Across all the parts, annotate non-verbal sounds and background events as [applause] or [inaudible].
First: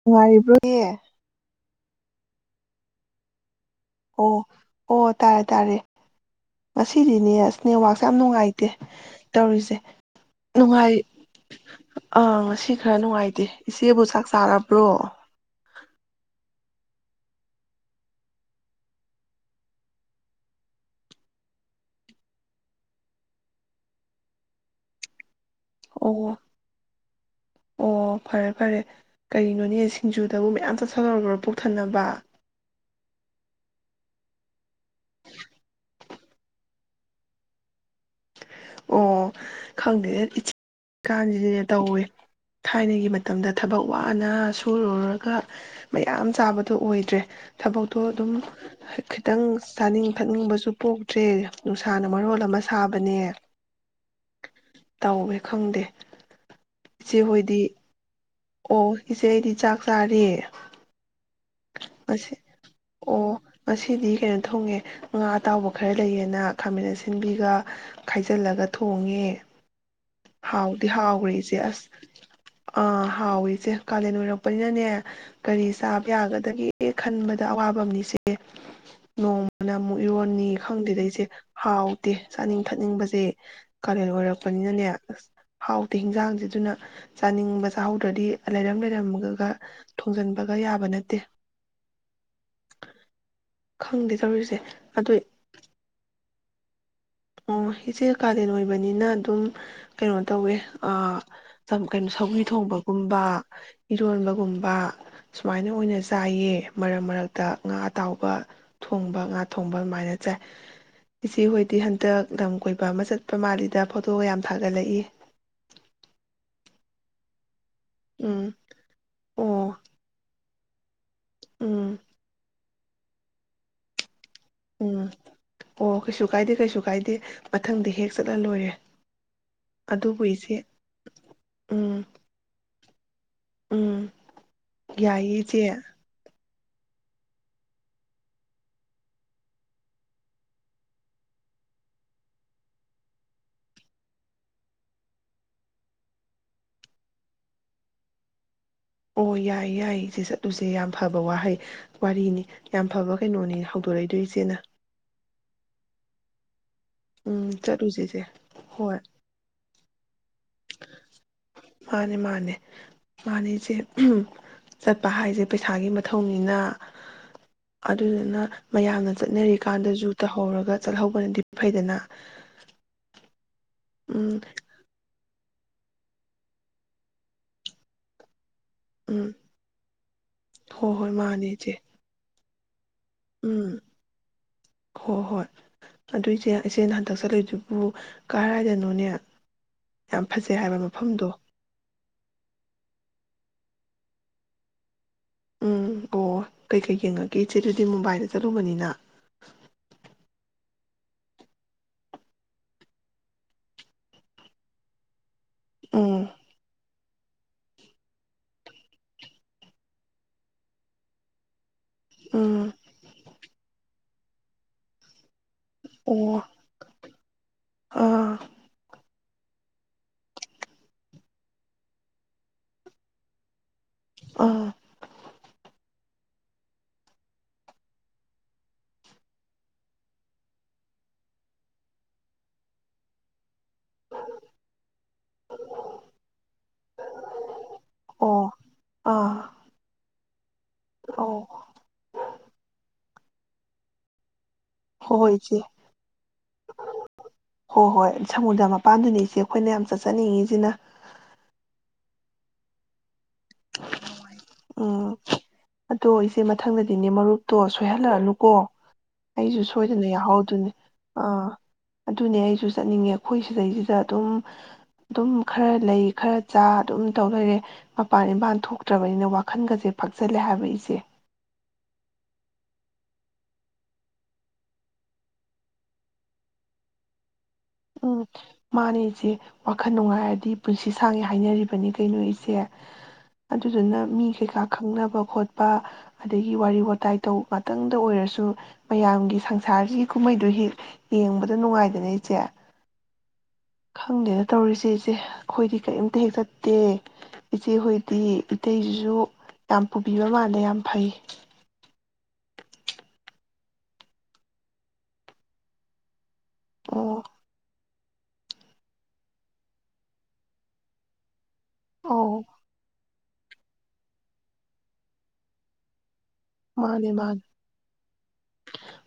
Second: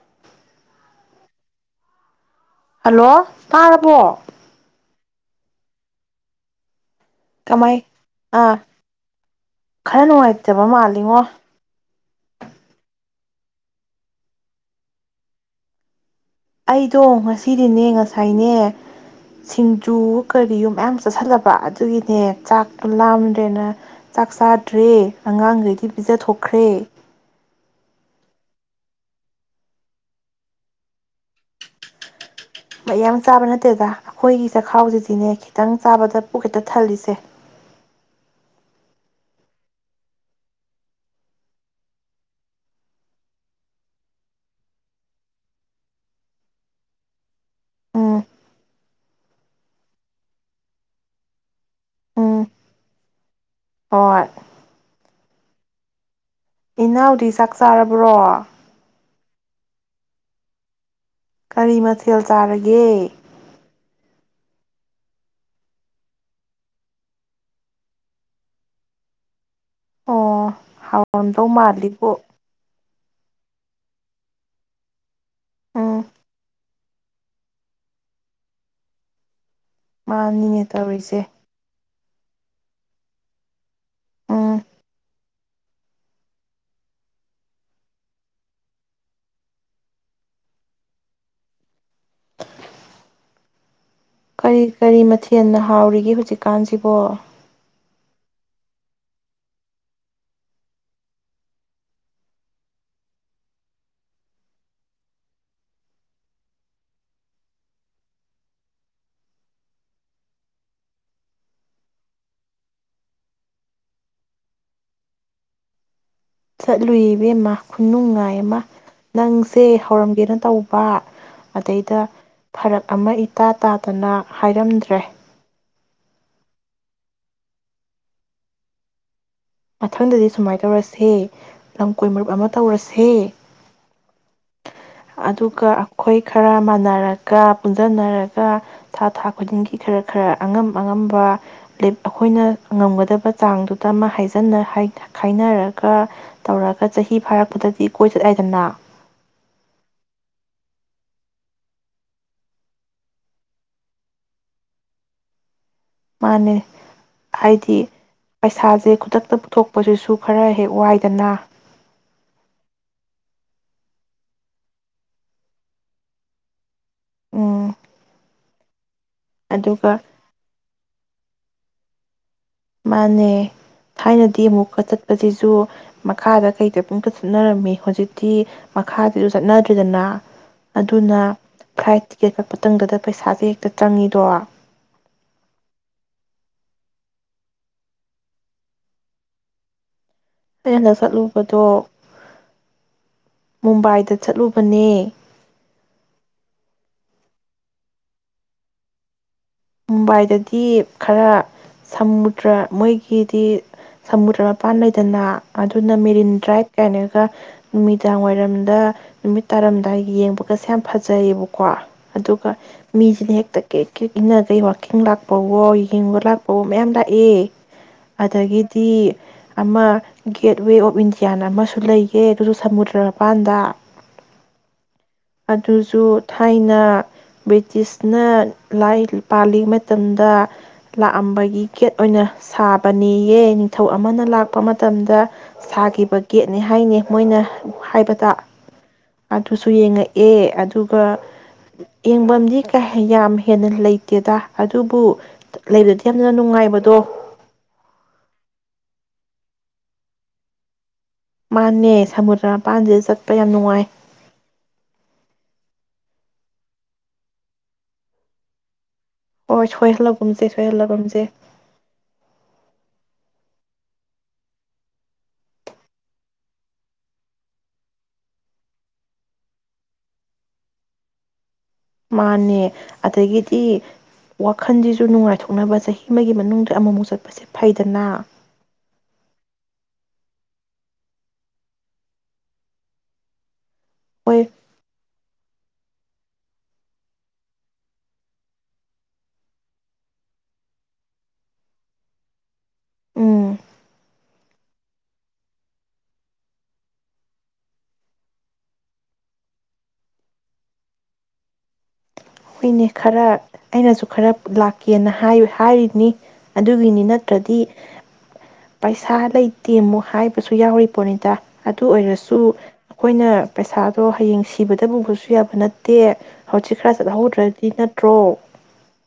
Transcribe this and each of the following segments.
ꯅꯨꯡꯉꯥꯏꯔꯤꯕ꯭ꯔꯣꯍꯦ hello ꯇꯥꯔꯕꯣ ꯑꯣ ꯑꯣ ꯇꯥꯔꯦ ꯇꯥꯔꯦ ꯉꯁꯤꯗꯤꯅꯦ ꯑꯁ ꯀꯃꯥꯏ ꯅꯦꯋꯥꯛꯁꯦ ꯌꯥꯝ ꯑꯥ ꯅꯨꯡꯉꯥꯏꯇꯦ ꯇꯧꯔꯤꯁꯦ ꯈꯔ ꯅꯨꯡꯉꯥꯏꯇꯕ ꯅꯨꯡꯉꯥꯏ ꯃꯥꯜꯂꯤꯉꯣ ꯑꯥ ꯉꯁꯤ ꯈꯔ ꯅꯨꯡꯉꯥꯏꯇꯦ ꯏꯆꯦꯕꯨ ꯆꯥꯛ ꯆꯥꯔꯕ꯭ꯔꯣ ꯑꯩꯗꯣ ꯉꯁꯤꯗꯤꯅꯦ ꯉꯁꯥꯏꯅꯦ ꯁꯤꯡꯖꯨꯑꯣ ꯀꯔꯤꯑꯣ ꯃꯌꯥꯝ ꯆꯠꯁꯜꯂꯕ ꯑꯗꯨꯒꯤꯅꯦ ꯆꯥꯛꯇꯣ ꯂꯥꯝꯗ꯭ꯔꯦꯅ ꯆꯥꯛ ꯆꯥꯗ꯭ꯔꯦ ꯑꯉꯥꯡꯒꯩ ꯄꯤꯖ ꯑꯣ ꯊꯣꯛꯈ꯭ꯔꯦ ꯑꯣ ꯐꯔꯦ ꯐꯔꯦ ꯀꯔꯤꯅꯣꯅꯦ ꯁꯤꯡꯖꯨꯗꯕꯨ ꯃꯌꯥꯝ ꯆꯥꯁꯤꯜꯂꯨꯔꯕꯔꯣ ꯄꯨꯛ ꯊꯟꯅꯕ ꯃꯌꯥꯝ ꯆꯥꯕ ꯅꯠꯇꯦꯗ ꯑꯩꯈꯣꯏꯒꯤ ꯆꯈꯥꯎꯁꯤꯗꯤꯅꯦ ꯈꯤꯇꯪ ꯆꯥꯕꯗ ꯄꯨꯛ ꯈꯦꯛꯇ ꯊꯜꯂꯤꯁꯦ ꯑꯣ ꯈꯪꯗꯦ ꯏꯆꯤ ꯀꯥꯟꯁꯤꯗ ꯇꯧꯋꯦ ꯊꯥꯏꯅꯒꯤ ꯃꯇꯝꯗ ꯊꯕꯛ ꯋꯥꯅ ꯁꯨꯔꯨꯔꯒ ꯃꯌꯥꯝ ꯆꯥꯕꯗꯣ ꯑꯣꯏꯗ꯭ꯔꯦ ꯊꯕꯛꯇꯣ ꯎꯝ ꯑꯗꯨꯝ ꯈꯤꯇꯪ ꯆꯥꯅꯤꯡ ꯊꯛꯅꯤꯡꯕꯁꯨ ꯄꯣꯛꯇ꯭ꯔꯦ ꯅꯨꯡꯁꯥꯅ ꯃꯔꯣꯜ ꯎꯝ ꯑꯃ ꯊꯥꯕꯅꯦ ꯍꯣꯏ ꯇꯧꯋꯦ ꯈꯪꯗꯦ ꯏꯆꯦ ꯏꯅꯥꯎꯗꯤ ꯆꯥꯛ ꯍꯣꯏꯗꯤ ꯆꯥꯔꯕ꯭ꯔꯣ꯫ ꯑꯣ ꯏꯆꯦ ꯑꯩꯗꯤ ꯆꯥꯛ ꯆꯥꯔꯦ ꯀꯔꯤ ꯃꯊꯦꯜ ꯉꯁꯤ ꯆꯥꯔꯒꯦ ꯑꯣ ꯉꯁꯤꯗꯤ ꯀꯩꯅꯣ ꯊꯣꯡꯉꯦ꯫ ꯉꯥ ꯑꯇꯥꯎꯕ ꯈꯔ ꯂꯩꯌꯦꯅ ꯈꯥꯃꯦꯟ ꯑꯁꯤꯟꯕꯤꯒ ꯈꯥꯏꯖꯜꯂꯒ ꯊꯣꯡꯉꯦ꯫ ꯑꯣ ꯍꯥꯎꯗꯤ ꯍꯥꯎꯒ꯭ꯔꯦ ꯍꯥꯎꯔꯝꯗꯧ ꯏꯆꯦ ꯑꯁ ꯃꯥꯜꯂꯤꯕꯣ ꯑ ꯍꯥꯎꯏ ꯏꯆꯦ ꯀꯥꯂꯦꯟ ꯑꯣꯏꯔꯛꯄꯅꯤꯅꯅꯦ ꯀꯔꯤ ꯎꯝ ꯆꯥꯕ ꯌꯥꯒꯗꯒꯦ ꯈꯟꯕꯗ ꯑꯋꯥꯕꯝꯅꯤ ꯏꯆꯦ ꯅꯣꯡ [unintelligible] ꯑꯃꯨꯛ ꯏꯔꯣꯟꯅꯤ ꯃꯥꯅꯤꯅꯦ ꯈꯪꯗꯦꯗ ꯇꯧꯔꯤꯁꯦ ꯏꯆꯦ ꯍꯥꯎꯇꯦ ꯆꯥꯅꯤꯡ ꯊꯠꯅꯤꯡꯕꯖꯦ ꯀꯥꯂꯦꯟ ꯎꯝ ꯑꯣꯏꯔꯛꯄꯅꯤꯅꯅꯦ ꯑꯁ ꯍꯥꯎꯇꯦ ꯍꯤꯟꯖꯥꯡꯖꯤ ꯑꯗꯨꯅ ꯆꯥꯅꯤꯡꯕ ꯆꯥꯍꯧꯗ꯭ꯔꯗꯤ ꯂꯩꯔꯝ ꯂꯩꯔꯝꯃꯒ ꯊꯣꯡꯖꯟꯕꯒ ꯌꯥꯕ ꯅꯠꯇꯦ ꯈꯪꯗꯦ ꯇꯧꯔꯤꯁꯦ ꯀꯔꯤ ꯀꯔꯤ ꯑꯗꯨ ꯃꯊꯦꯟꯅ ꯍꯥꯎꯔꯤꯒꯦ ꯍꯨꯖꯤꯛ ꯀꯥꯟꯖꯤꯕꯣ ꯑꯣ ꯏꯆꯦ ꯀꯥꯂꯦꯟ ꯑꯣꯏꯕꯅꯤꯅ ꯑꯗꯨꯝ ꯀꯩꯅꯣ ꯇꯧꯋꯦ ꯑꯥ ꯆꯝ ꯀꯩꯅ ꯁꯧꯒ꯭ꯔꯤ ꯊꯣꯡꯕꯒꯨꯝꯕ ꯏꯔꯣꯟꯕꯒꯨꯝꯕ ꯁꯨꯃꯥꯏꯅ ꯑꯣꯏꯅ ꯆꯥꯏꯌꯦ ꯃꯔꯛ-ꯃꯔꯛꯇ ꯉꯥ ꯑꯇꯥꯎꯕ ꯊꯣꯡꯕ ꯉꯥ ꯊꯣꯡꯕ ꯑꯗꯨꯃꯥꯏꯅ ꯆꯥꯏ ꯏꯆꯦ ꯍꯣꯏꯗꯤ ꯍꯟ ꯗ ꯂꯝ ꯀꯣꯏꯕ ꯑꯃ ꯆꯠꯄ ꯃꯥꯜꯂꯤꯗꯥ ꯐꯣꯇꯣꯒ ꯌꯥꯝ ꯊꯥꯒꯠꯂꯛꯏ ꯆꯠꯂꯨꯏ ꯏꯕꯦꯝꯃ ꯈꯨꯅꯨꯡꯉꯥꯏ ꯎꯝ ꯑꯃ ꯅꯪꯁꯦ ꯑꯣ ꯍꯧꯔꯝꯒꯦꯅ ꯇꯧ ꯄꯥ ꯎꯝ ꯑꯗꯩꯗ ꯐꯔꯛ ꯑꯃ ꯏꯇꯥ ꯇꯥꯗꯅ ꯍꯥꯏꯔꯝꯗ꯭ꯔꯦ ꯎꯝ ꯑꯣ ꯀꯩꯁꯨ ꯀꯥꯏꯗꯦ ꯀꯩꯁꯨ ꯀꯥꯏꯗꯦ ꯃꯊꯪꯗ ꯍꯦꯛ ꯆꯠꯂ ꯂꯣꯏꯔꯦ꯫ ꯑꯗꯨꯕꯨ ꯃꯊꯪꯗꯗꯤ ꯁꯨꯃꯥꯏ ꯏꯆꯦ ꯇꯧꯔꯁꯦ ꯎꯝ ꯂꯝꯀꯣꯏ ꯃꯔꯨꯞ ꯑꯃ ꯇꯧꯔꯁꯦ ꯎꯝ ꯌꯥꯏꯌꯦ ꯑꯗꯨꯒ ꯏꯆꯦ ꯑꯈꯣꯏ ꯈꯔ ꯃ ꯅꯔꯒ ꯄꯨꯟꯖꯟꯅꯔꯒ ꯊꯥ ꯊꯥ ꯈꯨꯗꯤꯡꯒꯤ ꯈꯔ ꯈꯔ ꯑꯉꯝ ꯑꯉꯝꯕ ꯂꯦꯞ ꯑꯈꯣꯏꯅ ꯉꯝꯒꯗꯕ ꯆꯥꯡꯗꯨꯃ ꯍꯥꯏ [unintelligible] ꯍꯥꯏ ꯈꯥꯏꯅꯔꯒ ꯇꯧꯔꯒ ꯆꯍꯤ ꯐꯥꯔꯛꯄꯗꯗꯤ ꯀꯣꯏ ꯆꯠ ꯌꯥꯏꯗꯅ ꯑꯣ ꯌꯥꯏ ꯌꯥꯏ ꯏꯆꯦ ꯆꯠꯂꯨꯖꯦ ꯌꯥꯝ ꯐꯕ ꯋꯥꯍꯩ ꯋꯥꯔꯤꯅꯤ ꯌꯥꯝ ꯐꯕ ꯀꯩꯅꯣꯅꯤ ꯍꯧꯗꯣꯔꯛꯏꯗꯣ ꯏꯆꯦꯅ꯫ ꯃꯥꯟꯅꯦ ꯎꯝ ꯍꯥꯏꯗꯤ ꯆꯠꯂꯨꯁꯦ ꯏꯆꯦ ꯄꯩꯁꯥꯖꯦ ꯈꯨꯗꯛꯇ ꯄꯨꯊꯣꯛꯄꯖꯤꯁꯨ ꯈꯔ ꯍꯦꯛ ꯋꯥꯏꯗꯅ ꯃꯥꯟꯅꯦ ꯃꯥꯟꯅꯦ ꯃꯥꯟ ꯗꯤ ꯏꯆꯦ ꯎꯝ ꯆꯠꯄ ꯍꯥꯏꯖꯦ ꯄꯩꯁꯥꯒꯤ ꯃꯊꯧꯅꯤꯅ ꯎꯝ ꯑꯗꯨꯗꯨꯅ ꯃꯌꯥꯝꯅ ꯑꯗꯨꯒ ꯆꯠꯅꯔꯤꯀꯥꯟꯗꯖꯨ ꯇꯧꯍꯧꯔꯒ ꯆꯠꯍꯧꯕꯅꯗꯤ ꯐꯩꯗꯅꯥ ꯃꯥꯟꯅꯦ ꯊꯥꯏꯅꯗꯤ ꯑꯃꯨꯛꯀ ꯆꯠꯄꯖꯤꯖꯨ ꯃꯈꯥꯗ ꯀꯩꯗ [unintelligible] ꯆꯠꯅꯔꯝꯃꯤ ꯍꯨꯖꯤꯛꯇꯤ ꯃꯈꯥꯗꯖꯨ ꯎꯝ ꯆꯠꯅꯗ꯭ꯔꯦꯗꯅꯥ ꯍꯣꯏ ꯍꯣꯏ ꯑꯗꯨꯅ ꯃꯥꯅꯦ ꯏꯆꯦ ꯐ꯭ꯔꯥꯏꯠ ꯇꯤꯀꯦꯠ ꯀꯛꯄ [unintelligible] ꯄꯩꯁꯥꯖꯦ ꯍꯦꯛꯇ ꯎꯝ ꯆꯪꯉꯤꯗꯣ [inaudible] ꯍꯣꯏ ꯍꯣꯏ ꯑꯗꯨ ꯏꯆꯦ ꯏꯆꯦꯅ ꯍꯟꯗꯛ ꯆꯠꯂꯨꯏꯗꯨꯕꯨ ꯀꯥꯔꯥꯏꯗꯅꯣꯅꯦ ꯑꯩꯅ ꯍꯟꯗꯛ ꯆꯠꯂꯨꯕꯗꯣ ꯃꯨꯝꯕꯥꯏꯗ ꯆꯠꯂꯨꯕꯅꯦ ꯎꯝ ꯑꯣ ꯀꯩꯀꯩ ꯌꯦꯡꯉꯛꯀꯦ ꯏꯆꯦꯗꯨꯗꯤ ꯃꯨꯝꯕꯥꯏꯗ ꯆꯠꯂꯨꯕꯅꯤꯅ ꯃꯨꯝꯕꯥꯏꯗꯗꯤ ꯈꯔꯥ ꯁꯃꯨꯗ꯭ꯔꯥ ꯃꯣꯏꯒꯤꯗꯤ ꯁꯃꯨꯗ꯭ꯔ ꯃꯄꯥꯟ ꯂꯩꯗꯅꯥ ꯑꯗꯨꯅ ꯎꯝ ꯃꯦꯔꯤꯟ ꯗ꯭ꯔꯥꯏꯚ ꯀꯥꯏꯅꯒ ꯅꯨꯃꯤꯗꯥꯡ ꯋꯥꯏꯔꯝꯗ ꯅꯨꯃꯤꯠ ꯇꯥꯔꯝꯗꯥꯏ ꯌꯦꯡꯕꯒꯁꯦ ꯌꯥꯝ ꯐꯖꯩꯌꯦꯕꯀꯣ ꯑꯗꯨꯒ ꯎꯝ ꯃꯤꯁꯤꯅ ꯍꯦꯛ ꯇꯥ ꯀꯤꯠ ꯀꯤꯠ ꯏꯅ ꯑꯩ ꯋꯥꯀꯤꯡ ꯂꯥꯛꯄꯧ ꯑꯣ ꯌꯦꯡꯕ ꯑꯣ ꯂꯥꯛꯄꯑꯣ ꯃꯌꯥꯝ ꯂꯥꯛꯑꯦ ꯑꯥ ꯑꯗꯒꯤꯗꯤ ꯑꯃ ꯒꯦꯠꯋꯦ ꯑꯣꯐ ꯏꯟꯗꯤꯌꯥꯅ ꯑꯃꯁꯨ ꯂꯩꯒꯦ ꯑꯗꯨꯁꯨ ꯁꯃꯨꯗ꯭ꯔ ꯃꯄꯥꯟꯗ ꯑꯥ ꯑꯗꯨꯁꯨ ꯊꯥꯏꯅ ꯕ꯭ꯔꯤꯇꯤꯁꯅ ꯂꯥꯏ ꯄꯥꯜꯂꯤ ꯃꯇꯝꯗ ꯂꯥꯛꯑꯝꯕꯒꯤ ꯒꯦꯠ ꯑꯣꯏꯅ ꯁꯥꯕꯅꯦꯌꯦ ꯅꯤꯡꯊꯧ ꯑꯃꯅ ꯂꯥꯛꯄ ꯃꯇꯝꯗ ꯁꯥꯈꯤꯕ ꯒꯦꯠꯅꯦ ꯍꯥꯏꯅꯦ ꯃꯣꯏꯅ ꯍꯥꯏꯕꯗ ꯑꯣ ꯑꯥ ꯑꯗꯨꯁꯨ ꯌꯦꯡꯉꯛꯑꯦ ꯑꯗꯨ ꯄꯥ ꯑꯣ ꯌꯦꯡꯕꯝ [unintelligible] ꯌꯥꯝ ꯍꯦꯟꯅ ꯂꯩ ꯇꯦꯗ ꯑꯗꯨꯕꯨ ꯍꯣꯏ ꯍꯣꯏ ꯏꯆꯦ ꯂꯩꯕꯗꯤ ꯌꯥꯝꯅ ꯅꯨꯡꯉꯥꯏꯕꯗꯣ ꯍꯣꯏ ꯍꯣꯏ ꯁꯃꯨꯗ꯭ꯔ ꯃꯄꯥꯟꯗꯨꯅꯤ ꯏꯆꯦ ꯑꯩꯈꯣꯏꯅ ꯌꯥꯝ ꯆꯠꯆꯅꯤꯡꯉꯤꯁꯤꯅ ꯃꯥꯅꯦ ꯁꯃꯨꯗ꯭ꯔ ꯃꯄꯥꯟꯗ ꯆꯠꯄ ꯌꯥꯝ ꯅꯨꯡꯉꯥꯏ ꯎꯝ ꯑꯗꯣ ꯏꯆꯦ ꯃꯊꯪꯗꯗꯤꯅꯦ ꯃꯔꯨꯞꯇꯣ ꯁꯣꯏꯍꯜꯂꯛꯑꯅꯨꯀꯣ ꯑꯩꯁꯨ ꯍꯣꯏ ꯁꯣꯏꯗꯅ ꯁꯣꯏꯍꯜꯂꯒꯨꯝꯁꯦ ꯌꯥꯎꯍꯧꯗꯨꯏꯅꯦ ꯁꯣꯏꯍꯜꯂꯒꯨꯝꯁꯦ ꯑꯥ ꯑꯗꯨꯅꯦ ꯑꯩꯁꯨ ꯆꯠꯅꯤꯡꯉꯦ ꯑꯩꯈꯣꯏ ꯁꯤꯗꯩꯁꯤꯗ ꯑꯗꯨꯝ ꯑꯗꯨꯝ ꯈꯔ ꯂꯩ ꯈꯔ ꯆꯥ ꯑꯗꯨꯝ ꯇꯧ ꯂꯩꯔꯦ ꯃꯄꯥꯟ ꯏꯝꯄꯥꯟ ꯊꯣꯛꯇ꯭ꯔꯕꯅꯤꯅ ꯋꯥ ꯋꯥꯈꯟꯒꯁꯦ ꯐꯛꯆꯜꯂꯦ ꯍꯥꯏꯕ ꯏꯆꯦ ꯃꯥꯟꯅꯦ ꯑꯗꯒꯤꯗꯤ ꯋꯥꯈꯜꯁꯤꯁꯨ ꯅꯨꯡꯉꯥꯏꯊꯣꯛꯅꯕ ꯆꯍꯤ ꯑꯃꯒꯤ ꯃꯅꯨꯡꯗ ꯑꯃꯃꯨꯛ ꯆꯠꯄꯁꯦ ꯎꯝ ꯐꯩꯗꯅ ꯃꯥꯅꯦ ꯏꯆꯦ ꯋꯥꯈꯜ ꯅꯨꯡꯉꯥꯏ ꯗꯤ ꯄꯨꯟꯁꯤ ꯁꯥꯡꯉꯦ ꯍꯥꯏꯅꯔꯤꯕꯅꯤ ꯀꯩꯅꯣ ꯏꯆꯦ ꯑꯗꯨꯗꯨꯅ ꯃꯤꯁꯦ ꯍꯣꯏ ꯄꯥꯛ ꯈꯪꯅꯕ ꯈꯣꯠ ꯕ ꯑꯗꯒꯤ ꯋꯥꯔꯤ ꯋꯥꯇꯥꯏ ꯇꯧ ꯉꯥꯛꯇꯪꯗ ꯑꯣꯏꯔꯁꯨ ꯃꯌꯥꯝꯒꯤ ꯁꯪꯁꯥꯔꯁꯤꯒꯤ ꯀꯨꯝꯍꯩꯗꯨ ꯍꯦꯛ ꯌꯦꯡꯕꯗ ꯅꯨꯡꯉꯥꯏꯗꯅ ꯏꯆꯦ ꯎꯝ ꯈꯪꯗꯦꯅ ꯇꯧꯔꯤꯁꯦ ꯏꯆꯦ ꯑꯩꯈꯣꯏꯗꯤ ꯀꯔꯤꯝꯇ ꯍꯦꯛ ꯆꯠꯇꯦ ꯏꯆꯦꯍꯣꯏꯗꯤ ꯏꯇꯩꯁꯤꯁꯨ ꯌꯥꯝ ꯄꯨꯕꯤꯕ ꯃꯥꯜꯂꯦ ꯌꯥꯝ ꯐꯩ꯫ ꯍꯣꯏꯅꯦ ꯈꯔ ꯑꯩꯅꯁꯨ ꯈꯔ ꯂꯥꯛꯀꯦꯅ ꯍꯥꯏ ꯍꯥꯏꯔꯤꯅꯤ꯫ ꯑꯗꯨꯒꯤꯅꯤ ꯑꯣ ꯅꯠꯇ꯭ꯔꯗꯤ꯫ ꯄꯩꯁꯥ ꯂꯩꯇꯦ ꯑꯃꯨꯛ ꯍꯥꯏꯕꯁꯨ ꯌꯥꯎꯔꯤ ꯄꯣꯠꯅꯤꯗ꯫ ꯑꯗꯨ ꯑꯧ ꯑꯣꯏꯔꯁꯨ ꯑꯩꯈꯣꯏꯅ ꯄꯩꯁꯥꯗꯣ ꯍꯌꯦꯡ ꯁꯤꯕꯗ ꯄꯨꯕꯁꯨ ꯌꯥꯕ ꯅꯠꯇꯦ ꯍꯧꯖꯤꯛ ꯈꯔ ꯃꯥꯅꯦ ꯃꯥꯅꯦ ꯆꯠꯍꯧꯗ꯭ꯔꯗꯤ ꯅꯠꯇ꯭ꯔꯣ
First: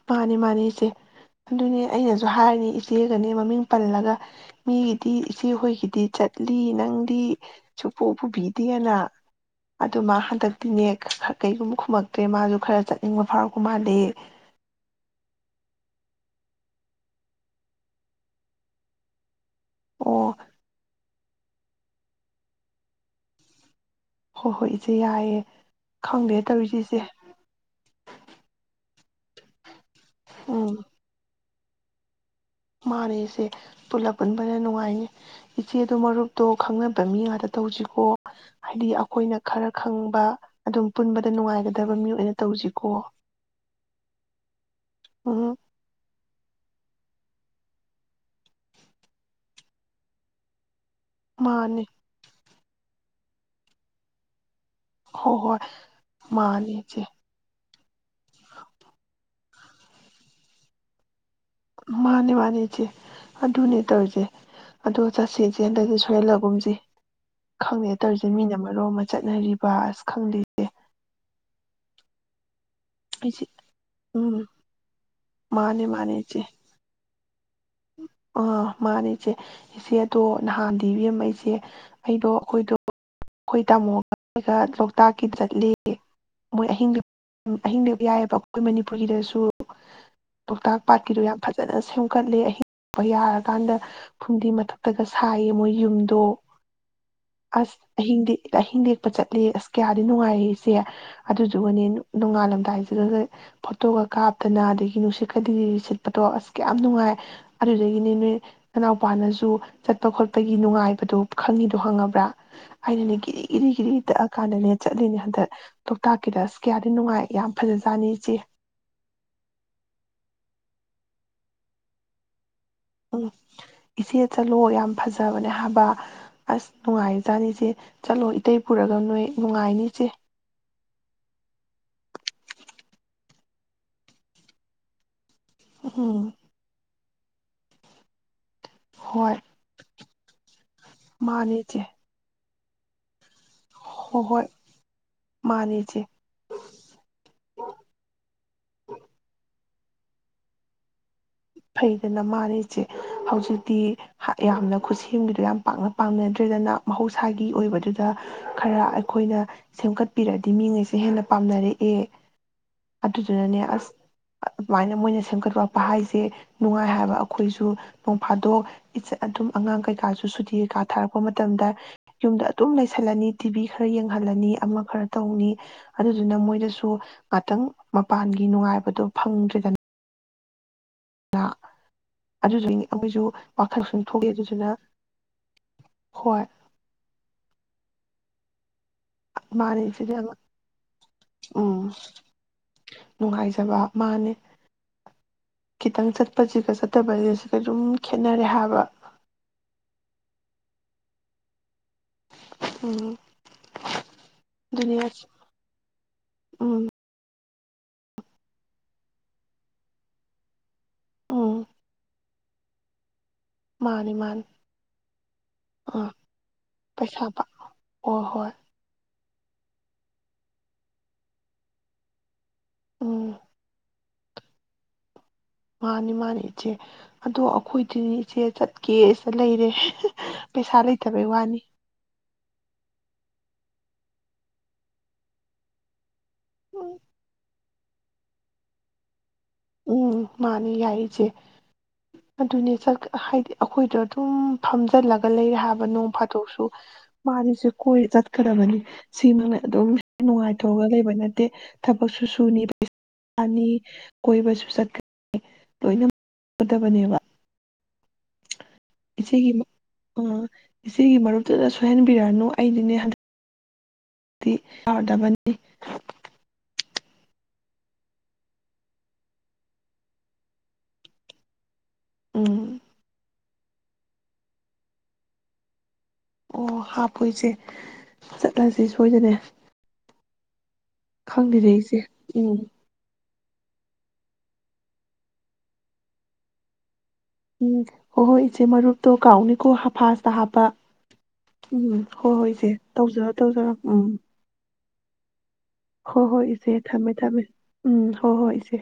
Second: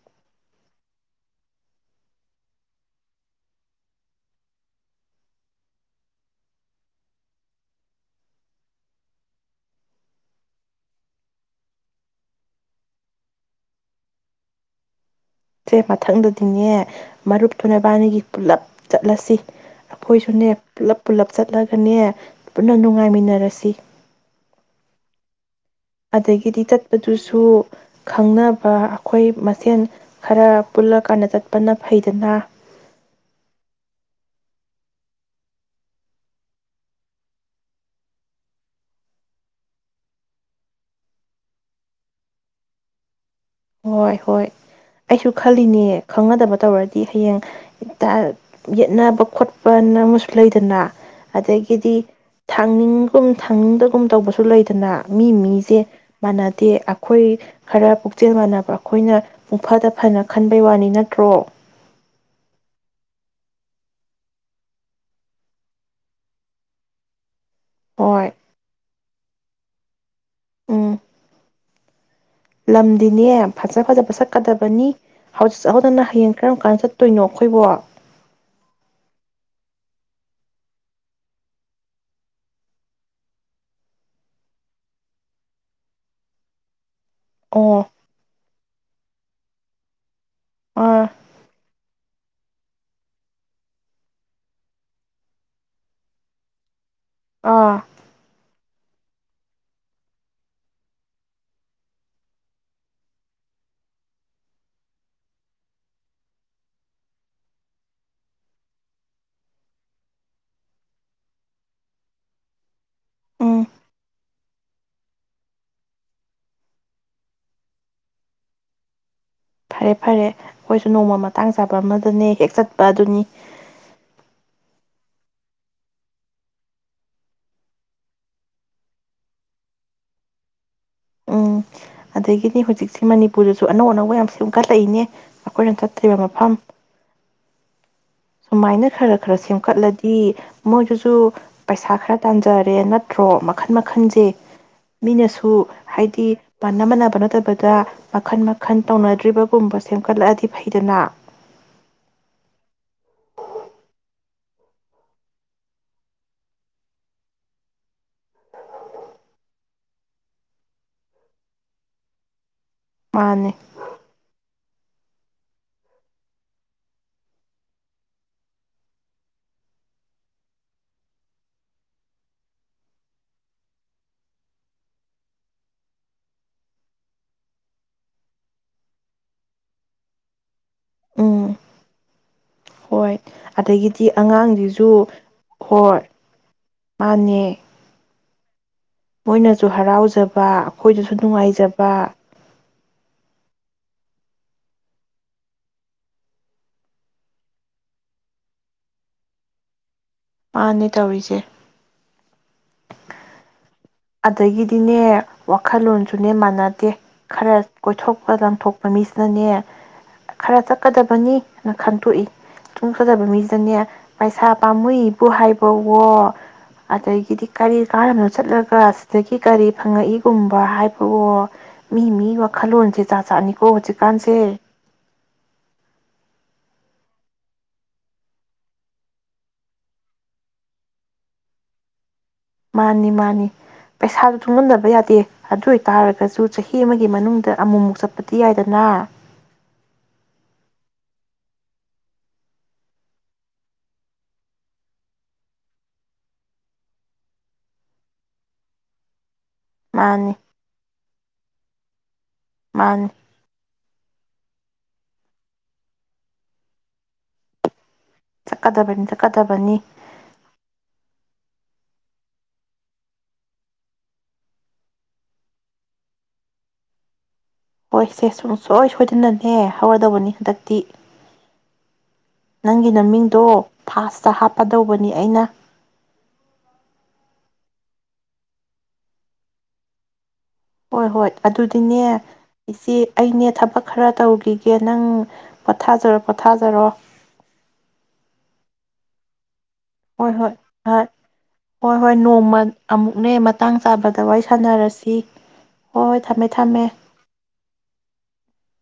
ꯃꯥꯅꯦ ꯃꯥꯅꯦ ꯏꯆꯦ ꯑꯗꯨꯅꯦ ꯑꯩꯅꯁꯨ ꯍꯥꯏꯔꯅꯦ ꯏꯆꯦꯒꯅꯦ ꯃꯃꯤꯡ ꯄꯜꯂꯒ ꯃꯤꯒꯤꯗꯤ ꯏꯆꯦ ꯍꯣꯏꯒꯤꯗꯤ ꯆꯠꯂꯤ ꯅꯪꯗꯤ ꯁꯨꯄꯨ ꯄꯨꯕꯤꯗꯦꯅ ꯑꯗꯨ ꯃꯥ ꯍꯟꯗꯛꯇꯤꯅꯦ ꯀꯩꯒꯨꯝꯕ ꯈꯨꯃꯛ ꯇꯦ ꯃꯥꯁꯨ ꯈꯔ ꯆꯠꯅꯤꯡꯕ ꯐꯥꯎꯔꯛꯄ ꯃꯥꯜꯂꯦ꯫ ꯁꯦ ꯃꯊꯪꯗꯗꯤꯅꯦ ꯃꯔꯨꯞꯇꯨ ꯅꯕꯥꯅꯤꯒꯤ ꯄꯨꯂꯞ ꯆꯠꯂꯁꯤ꯫ ꯑꯣ ꯑꯩꯈꯣꯏꯁꯨꯅꯦ ꯄꯨꯂꯞ ꯄꯨꯂꯞ ꯆꯠꯂꯒꯅꯦ ꯄꯨꯟꯅ ꯅꯨꯡꯉꯥꯏꯃꯤꯟꯅꯔꯁꯤ ꯍꯣꯏ ꯍꯣꯏ ꯏꯆꯦ ꯌꯥꯏꯌꯦ꯫ ꯈꯪꯗꯦ ꯑꯥꯗꯒꯤꯗꯤ ꯇꯧꯔꯤꯁꯦ ꯏꯆꯦ ꯆꯠꯄꯗꯨꯁꯨ ꯈꯪꯅꯕ ꯑꯩꯈꯣꯏ ꯃꯁꯦꯟ ꯈꯔ ꯎꯝ ꯄꯨꯜꯂ ꯀꯥꯟꯗ ꯆꯠ ꯄꯅ ꯐꯩꯗꯅ ꯃꯥꯅꯦ ꯏꯆꯦ ꯄꯨꯜꯂꯞ ꯄꯨꯟꯕꯅ ꯅꯨꯡꯉꯥꯏꯌꯦ ꯏꯆꯦꯗꯣ ꯃꯔꯨꯞꯇꯣ ꯈꯪꯅꯕ ꯃꯤ ꯉꯥꯛꯗ ꯇꯧꯖꯤꯀꯣ ꯍꯥꯏꯗꯤ ꯑꯈꯣꯏꯅ ꯈꯔ ꯈꯪꯕ ꯑꯗꯨꯝ ꯄꯨꯟꯕꯗ ꯅꯨꯡꯉꯥꯏꯒꯗꯕ ꯃꯤ ꯑꯣꯏꯅ ꯇꯧꯖꯤꯀꯣ꯫ ꯍꯣꯏ ꯍꯣꯏ꯫ ꯑꯩꯁꯨ ꯈꯜꯂꯤꯅꯦ ꯈꯪꯅꯗꯕ ꯇꯧꯔ ꯗꯤ ꯍꯌꯦꯡ ꯍꯦꯛꯇꯥ ꯌꯦꯠꯅꯕ ꯈꯣꯠꯄꯅ ꯑꯃꯁꯨ ꯂꯩꯗꯅ ꯃꯥꯅꯤ ꯑꯗꯒꯤꯗꯤ ꯊꯥꯡꯅꯤꯡꯒꯨꯝ ꯊꯥꯡꯅꯤꯡꯗꯒꯨꯝ ꯇꯧꯕꯁꯨ ꯂꯩꯗ ꯅ ꯃꯤ ꯍꯣꯏ ꯍꯣꯏ ꯃꯤꯖꯦ ꯃꯥꯟꯅꯗꯦ ꯃꯥꯅꯤ ꯏꯆꯦ ꯑꯈꯣꯏ ꯈꯔ ꯄꯨꯛ ꯄꯨꯛꯆꯦꯜ ꯃꯥꯟꯅꯕ ꯑꯈꯣꯏꯅ ꯄꯨꯡꯐꯗ ꯐꯅ ꯈꯟꯕꯩ ꯋꯥꯅꯤ ꯅꯠꯇ꯭ꯔꯣ ꯃꯥꯅꯦ ꯃꯥꯅꯦ ꯏꯆꯦ ꯑꯗꯨꯅꯦ ꯇꯧꯔꯤꯖꯦ ꯑꯗꯣ ꯆꯠꯁꯦ ꯏꯆꯦ ꯍꯟꯗꯛꯇꯤ ꯁꯣꯏꯍꯜꯂꯒꯨꯝꯖꯤ꯫ ꯈꯪꯗꯦꯅꯦ ꯇꯧꯔꯤꯁꯦ ꯍꯣꯏ ꯃꯤꯅ ꯃꯔꯣ ꯑꯃ ꯆꯠꯅꯔꯤ ꯕꯥꯁ ꯈꯪꯗꯦ ꯎꯝ꯫ ꯏꯆꯦ ꯂꯝꯗꯤꯅꯦ ꯐꯖ ꯐꯖꯕ ꯎꯝ ꯆꯠꯀꯗꯕꯅꯤ ꯍꯧꯖꯤꯛ ꯃꯥꯅꯦ ꯆꯠꯍꯧꯗꯅ ꯃꯥꯅꯦ ꯍꯌꯦꯡ ꯏꯆꯦ ꯀꯔꯝ ꯀꯥꯟꯗ ꯆꯠꯇꯣꯏꯅꯣ ꯑꯩꯈꯣꯏꯕꯣ ꯑꯥ ꯃꯥꯅꯦ ꯏꯆꯦ ꯏꯆꯦ ꯑꯗꯣ ꯅꯍꯥꯟꯗꯤ ꯏꯕꯦꯝꯃ ꯏꯆꯦ ꯑꯩꯗꯣ ꯑꯩꯈꯣꯏꯗꯣ ꯑꯈꯣꯏ ꯇꯥꯃꯣꯒ ꯂꯣꯛꯇꯥꯛꯀꯤꯗ ꯂꯦꯛꯑꯦ ꯃꯣꯏ ꯑꯍꯤꯡꯒ ꯎꯝ ꯑꯍꯤꯡ ꯑꯣ ꯂꯦꯛ ꯌꯥꯏꯌꯦꯕ ꯑꯩꯈꯣꯏ ꯃꯅꯤꯄꯨꯔꯒꯤꯗꯁꯨ ꯂꯣꯛꯇꯥꯛ ꯑꯥ ꯄꯥꯠꯀꯤꯗꯣ ꯌꯥꯝ ꯐꯖꯅ ꯁꯦꯝꯀꯠꯂꯦ ꯑꯍꯤꯡ ꯌꯥꯔꯀꯥꯟꯗ ꯐꯨꯝꯗꯤ ꯃꯊꯛꯇꯒ ꯁꯥꯏꯌꯦ ꯃꯣꯏꯒꯤ ꯌꯨꯝꯗꯣ꯫ ꯑꯁ ꯑꯥ ꯑꯍꯤꯡꯗꯤ ꯑꯍꯤꯡ ꯂꯦꯛ ꯆꯠꯂꯤ ꯑꯁ ꯀꯌꯥꯗꯤ ꯅꯨꯡꯉꯥꯏꯔꯦ ꯏꯆꯦ ꯑꯗꯨꯗꯨꯒꯅꯦ ꯅꯣꯡꯉꯥꯜꯂꯝꯗꯥꯏꯁꯤꯒ ꯐꯣꯇꯣꯒ ꯀꯥꯞꯇꯅ ꯑꯗꯒꯤ ꯅꯨꯡꯁꯤꯠꯀ ꯂꯤꯔꯤ ꯂꯤꯔꯤ ꯁꯤꯠꯄꯗꯣ ꯑꯁ ꯀꯌꯥꯝ ꯅꯨꯡꯉꯥꯏ ꯑꯗꯨꯗꯒꯤꯅꯦ ꯅꯣꯏ ꯅꯅꯥꯎꯄꯥꯅꯁꯨ ꯆꯠꯄ ꯈꯣꯠꯄꯒꯤ ꯅꯨꯡꯉꯥꯏꯕꯗꯣ ꯈꯪꯉꯤꯗꯣ ꯈꯪꯂꯕ꯭ꯔꯥ ꯑꯩꯅꯅꯦ ꯒꯔꯤ ꯎꯝ ꯒꯔꯤ ꯒꯔꯤ ꯇꯛꯑ ꯀꯥꯟꯗꯅꯦ ꯆꯠꯂꯤꯅꯦ ꯍꯟꯗꯛ ꯂꯣꯛꯇꯥꯛꯀꯤꯗ ꯑꯁ ꯀꯌꯥꯗꯤ ꯅꯨꯡꯉꯥꯏ ꯌꯥꯝ ꯐꯖꯖꯥꯠꯅꯤ ꯏꯆꯦ ꯐꯔꯦ ꯐꯔꯦ ꯑꯩꯈꯣꯏꯁꯨ ꯅꯣꯡꯃ ꯃꯇꯥꯡ ꯆꯥꯕ ꯑꯃꯗꯅꯦ ꯍꯦꯛ ꯆꯠ ꯎ ꯏꯆꯦ ꯆꯠꯂꯣ ꯌꯥꯝ ꯐꯖꯕꯅꯦ ꯍꯥꯏꯕ ꯑꯁ ꯅꯨꯡꯉꯥꯏꯖꯥꯠꯅꯤ ꯏꯁꯦ ꯆꯠꯂꯣ ꯏꯇꯩ ꯄꯨꯔꯒ ꯅꯣꯏ ꯅꯨꯡꯉꯥꯏꯅꯤ ꯏꯁꯦ꯫ ꯑꯗꯒꯤꯅꯤ ꯍꯧꯖꯤꯛꯁꯦ ꯃꯅꯤꯄꯨꯔꯗꯁꯨ ꯑꯅꯧ ꯑꯅꯧꯕ ꯌꯥꯝ ꯁꯦꯝꯒꯠꯂꯛꯏꯅꯦ꯫ ꯑꯩꯈꯣꯏꯅ ꯆꯠꯇ꯭ꯔꯤꯕ ꯎꯝ ꯃꯐꯝ ꯁꯨꯃꯥꯏꯅ ꯈꯔ ꯈꯔ ꯍꯣꯏ ꯁꯦꯝꯒꯠꯂꯗꯤ ꯃꯣꯏꯗꯨꯁꯨ ꯃꯥꯅꯦ ꯏꯆꯦ ꯄꯩꯁꯥ ꯈꯔ ꯇꯥꯟꯖꯩ ꯀꯔꯦ ꯅꯠꯇ꯭ꯔ ꯍꯣ ꯃꯈꯟ ꯍꯣꯏ ꯃꯈꯜꯁꯦ ꯍꯣꯏ ꯃꯤꯅꯁꯨ ꯃꯥꯅꯦ ꯏꯆꯦ ꯍꯥꯏꯗꯤ ꯃꯥꯟꯅ ꯃꯥꯟꯅꯕ ꯅꯠꯇꯕꯗ ꯃꯈꯟ ꯃꯈꯟ ꯇꯧꯅꯗ꯭ꯔꯤꯕ ꯀꯨꯝꯕ ꯁꯦꯝꯒꯠꯂꯛꯑꯗꯤ ꯐꯩꯗꯅ ꯐꯩꯗꯅ ꯃꯥꯅꯦ ꯏꯆꯦ ꯍꯧꯖꯤꯛꯇꯤ ꯍꯥ ꯌꯥꯝꯅ ꯈꯨꯠꯁꯦꯝꯒꯤꯗꯨ ꯌꯥꯝ ꯄꯥꯛꯅ ꯄꯥꯝꯅꯗ꯭ꯔꯦꯗꯅ ꯃꯍꯧꯁꯥꯒꯤ ꯑꯣꯏꯕꯗꯨꯗ ꯈꯔ ꯑꯩꯈꯣꯏꯅ ꯁꯦꯝꯒꯠꯄꯤꯔꯗꯤ ꯃꯤꯉꯩꯁꯦ ꯍꯦꯟꯅ ꯄꯥꯝꯅꯔꯛꯑꯦ꯫ ꯃꯥꯅꯦ ꯑꯗꯨꯗꯨꯅꯅꯦ ꯑꯁ ꯁꯨꯃꯥꯏꯅ ꯃꯣꯏꯅ ꯁꯦꯝꯒꯠꯔꯛꯄ ꯍꯥꯏꯁꯦ ꯅꯨꯡꯉꯥꯏ ꯍꯥꯏꯕ ꯑꯈꯣꯏꯁꯨ ꯅꯣꯡꯐꯥꯗꯣꯛ ꯏꯆ ꯑꯗꯨꯝ ꯑꯉꯥꯡ ꯀꯩꯀꯥꯁꯨ ꯁꯨꯇꯤ ꯀꯩꯀꯥ ꯊꯥꯔꯛꯄ ꯃꯇꯝꯗ ꯌꯨꯝꯗ ꯑꯗꯨꯝ ꯂꯩꯁꯜꯂꯅꯤ ꯇꯤꯕꯤ ꯈꯔ ꯌꯦꯡꯍꯜꯂꯅꯤ ꯑꯃ ꯈꯔ ꯇꯧꯅꯤ ꯑꯗꯨꯗꯨꯅ ꯃꯣꯏꯗꯁꯨ ꯉꯥꯛꯇꯪ ꯃꯄꯥꯟꯒꯤ ꯅꯨꯡꯉꯥꯏꯕꯗꯨ ꯐꯪꯗ꯭ꯔꯦꯗꯅ ꯅ ꯎꯝ ꯍꯣꯏ ꯑꯗꯒꯤꯗꯤ ꯑꯗꯨꯗꯨꯅ ꯑꯉꯥꯡꯁꯤꯁꯨ ꯍꯣꯏ ꯃꯥꯅꯦ ꯃꯣꯏꯅꯁꯨ ꯃꯥꯅꯦ ꯁꯤꯗꯤ ꯑꯃ ꯍꯔꯥꯎꯖꯕ ꯑꯈꯣꯏꯗꯁꯨ ꯅꯨꯡꯉꯥꯏꯖꯕ ꯎꯝ ꯅꯨꯡꯉꯥꯏꯖꯕ ꯃꯥꯅꯦ ꯈꯤꯇꯪ ꯆꯠꯄꯁꯤꯒ ꯆꯠꯇꯕꯁꯤꯒ ꯑꯗꯨꯝ ꯈꯦꯠꯅꯔꯦ ꯍꯥꯏꯕ꯫ ꯃꯥꯅꯦ ꯇꯧꯔꯤꯁꯦ꯫ ꯎꯝ ꯑꯗꯨꯅꯦ ꯑꯗꯒꯤꯗꯤꯅꯦ ꯑꯁ ꯋꯥꯈꯜꯂꯣꯟꯁꯨꯅꯦ ꯎꯝ ꯃꯥꯟꯅꯗꯦ ꯈꯔ ꯀꯣꯏꯊꯣꯛꯄ ꯂꯥꯡꯊꯣꯛꯄ ꯃꯤꯁꯤꯅꯅꯦ ꯈꯔ ꯎꯝ ꯆꯠꯀꯗꯕꯅꯤꯅ ꯈꯟꯇꯣꯛꯏ ꯁꯨꯛꯆꯠ ꯆꯠꯇꯕ ꯃꯤꯁꯤ ꯃꯥꯅꯤ [unintelligible] ꯃꯥꯅꯤ ꯄꯩꯁꯥ ꯄꯥꯝꯃꯨꯏꯕꯨ ꯍꯥꯏꯕꯋꯣ ꯑꯥ ꯄꯩꯁꯥ ꯄꯥ ꯑꯗꯒꯤꯗꯤ ꯀꯔꯤ ꯍꯣꯏ ꯀꯥꯅꯝꯅꯣ ꯍꯣꯏ ꯆꯠꯂꯒ ꯑꯁꯤꯗꯒꯤ ꯀꯔꯤ ꯐꯪꯉꯛꯏꯒꯨꯝꯕ ꯍꯥꯏꯕꯋꯣ ꯃꯤ ꯃꯤ ꯈꯜꯂꯣꯟꯜꯁꯦ ꯖꯥꯠ ꯎꯝ ꯖꯥꯠꯅꯤꯀꯣ ꯍꯧꯖꯤꯛ ꯀꯥꯟꯁꯦ ꯃꯥꯅꯤ ꯃꯥꯅꯤ ꯏꯆꯦ ꯑꯗꯣ ꯑꯈꯣꯏꯗꯤ ꯏꯆꯦ ꯆꯠꯀꯦ ꯁꯤ ꯂꯩꯔꯦ ꯄꯩꯁꯥ ꯂꯩꯇꯕꯩ ꯋꯥꯅꯤ ꯃꯥꯅꯤ ꯃꯥꯅꯤ ꯄꯩꯁꯥꯗꯨ ꯇꯨꯡꯍꯟꯗꯕ ꯌꯥꯗꯦ ꯑꯗꯨ ꯑꯣꯏꯇꯥꯔ [unintelligible] ꯆꯍꯤ ꯑꯃꯒꯤ ꯃꯅꯨꯡꯗ ꯑꯃꯨꯛꯃꯨꯛ ꯆꯠꯄꯗꯤ ꯌꯥꯏꯗꯅ ꯎꯝ ꯃꯥꯅꯦ ꯌꯥꯏ ꯏꯆꯦ ꯑꯗꯨꯅꯦ ꯆꯠ ꯍꯥꯏꯗꯤ ꯑꯩꯈꯣꯏꯗꯣꯗꯨꯝ ꯐꯝꯖꯤꯜꯂꯒ ꯂꯩꯔꯦ ꯍꯥꯏꯕ ꯅꯣꯡ ꯐꯥꯗꯣꯛꯁꯨ ꯃꯥꯅꯤꯁꯨ ꯀꯣꯏ ꯆꯠꯀꯗꯕꯅꯤ ꯁꯤꯃꯛꯅ ꯑꯗꯨꯝ ꯃꯥꯅꯤ ꯅꯨꯡꯉꯥꯏꯊꯣꯛꯑꯒ ꯂꯩꯕ ꯅꯠ ꯇꯦ ꯊꯕꯛꯁꯨ ꯇꯨꯅꯤ ꯃꯥꯅꯤ ꯑꯅꯤ ꯀꯣꯏꯕꯁꯨ ꯆꯠꯀꯅꯤ ꯂꯣꯏꯅꯃꯛꯗꯕꯅꯦꯕ ꯆꯠꯀꯗꯕꯅꯤ ꯏꯆꯦꯒꯤꯃ ꯆꯠꯀꯗꯕꯅꯤ ꯑ ꯏꯆꯦꯒꯤ ꯃꯔꯨꯞ ꯇꯨꯗ ꯁꯣꯏꯍꯟꯕꯤꯔꯅꯨ ꯑꯩꯗꯤꯅꯦ ꯍꯟꯗꯛ ꯇꯤ ꯑꯥꯔꯗꯕꯅꯦ ꯍꯣꯏ ꯏꯆꯦ ꯁꯨꯡꯁꯣꯏ ꯁꯣꯏꯗꯅꯅꯦ ꯍꯧꯔꯗꯧꯕꯅꯤ ꯍꯟꯗꯛꯇꯤ ꯎꯝ ꯅꯪꯒꯤ ꯅꯃꯤꯡꯗꯣ ꯐꯥꯁꯇ ꯍꯥꯞꯄꯗꯧꯕꯅꯤ ꯑꯩꯅ꯫ ꯑꯣ ꯍꯥꯞꯄꯣ ꯏꯆꯦ ꯆꯠꯂꯖꯦ ꯁꯣꯏꯗꯅꯦ ꯍꯣꯏ ꯍꯣꯏ ꯈꯪꯗꯦꯗ ꯏꯆꯦ ꯑꯗꯨꯗꯤꯅꯦ ꯎꯝ ꯏꯆꯦ, ꯑꯩꯅꯦ ꯊꯕꯛ ꯈꯔ ꯇꯧꯔꯨꯈꯤꯒꯦ ꯅꯪ ꯄꯣꯊꯥꯖꯔꯣ ꯄꯣꯊꯥꯖꯔꯣ ꯎꯝ ꯍꯣꯏ ꯍꯣꯏ ꯏꯆꯦ ꯃꯔꯨꯇꯨ ꯀꯥꯎꯅꯤ꯫ ꯍꯣꯏ ꯍꯣꯏ ꯑꯥ ꯍꯣꯏ ꯎꯝ ꯍꯣꯏ ꯅꯣꯡꯃ ꯏꯆꯦ ꯑꯃꯨꯛꯅꯦ ꯇꯧꯖꯔꯣ ꯇꯧꯖꯔꯣ ꯃꯇꯥꯡ ꯆꯥꯕꯗ ꯋꯥꯔꯤ ꯁꯥꯟꯅꯔꯁꯤ꯫ ꯏꯛ ꯍꯣ ꯍꯣꯏ ꯏꯆꯦ ꯊꯝꯃꯦ ꯊꯝꯃꯦ ꯎꯝ ꯍꯣ ꯍꯣꯏ ꯏꯆꯦ꯫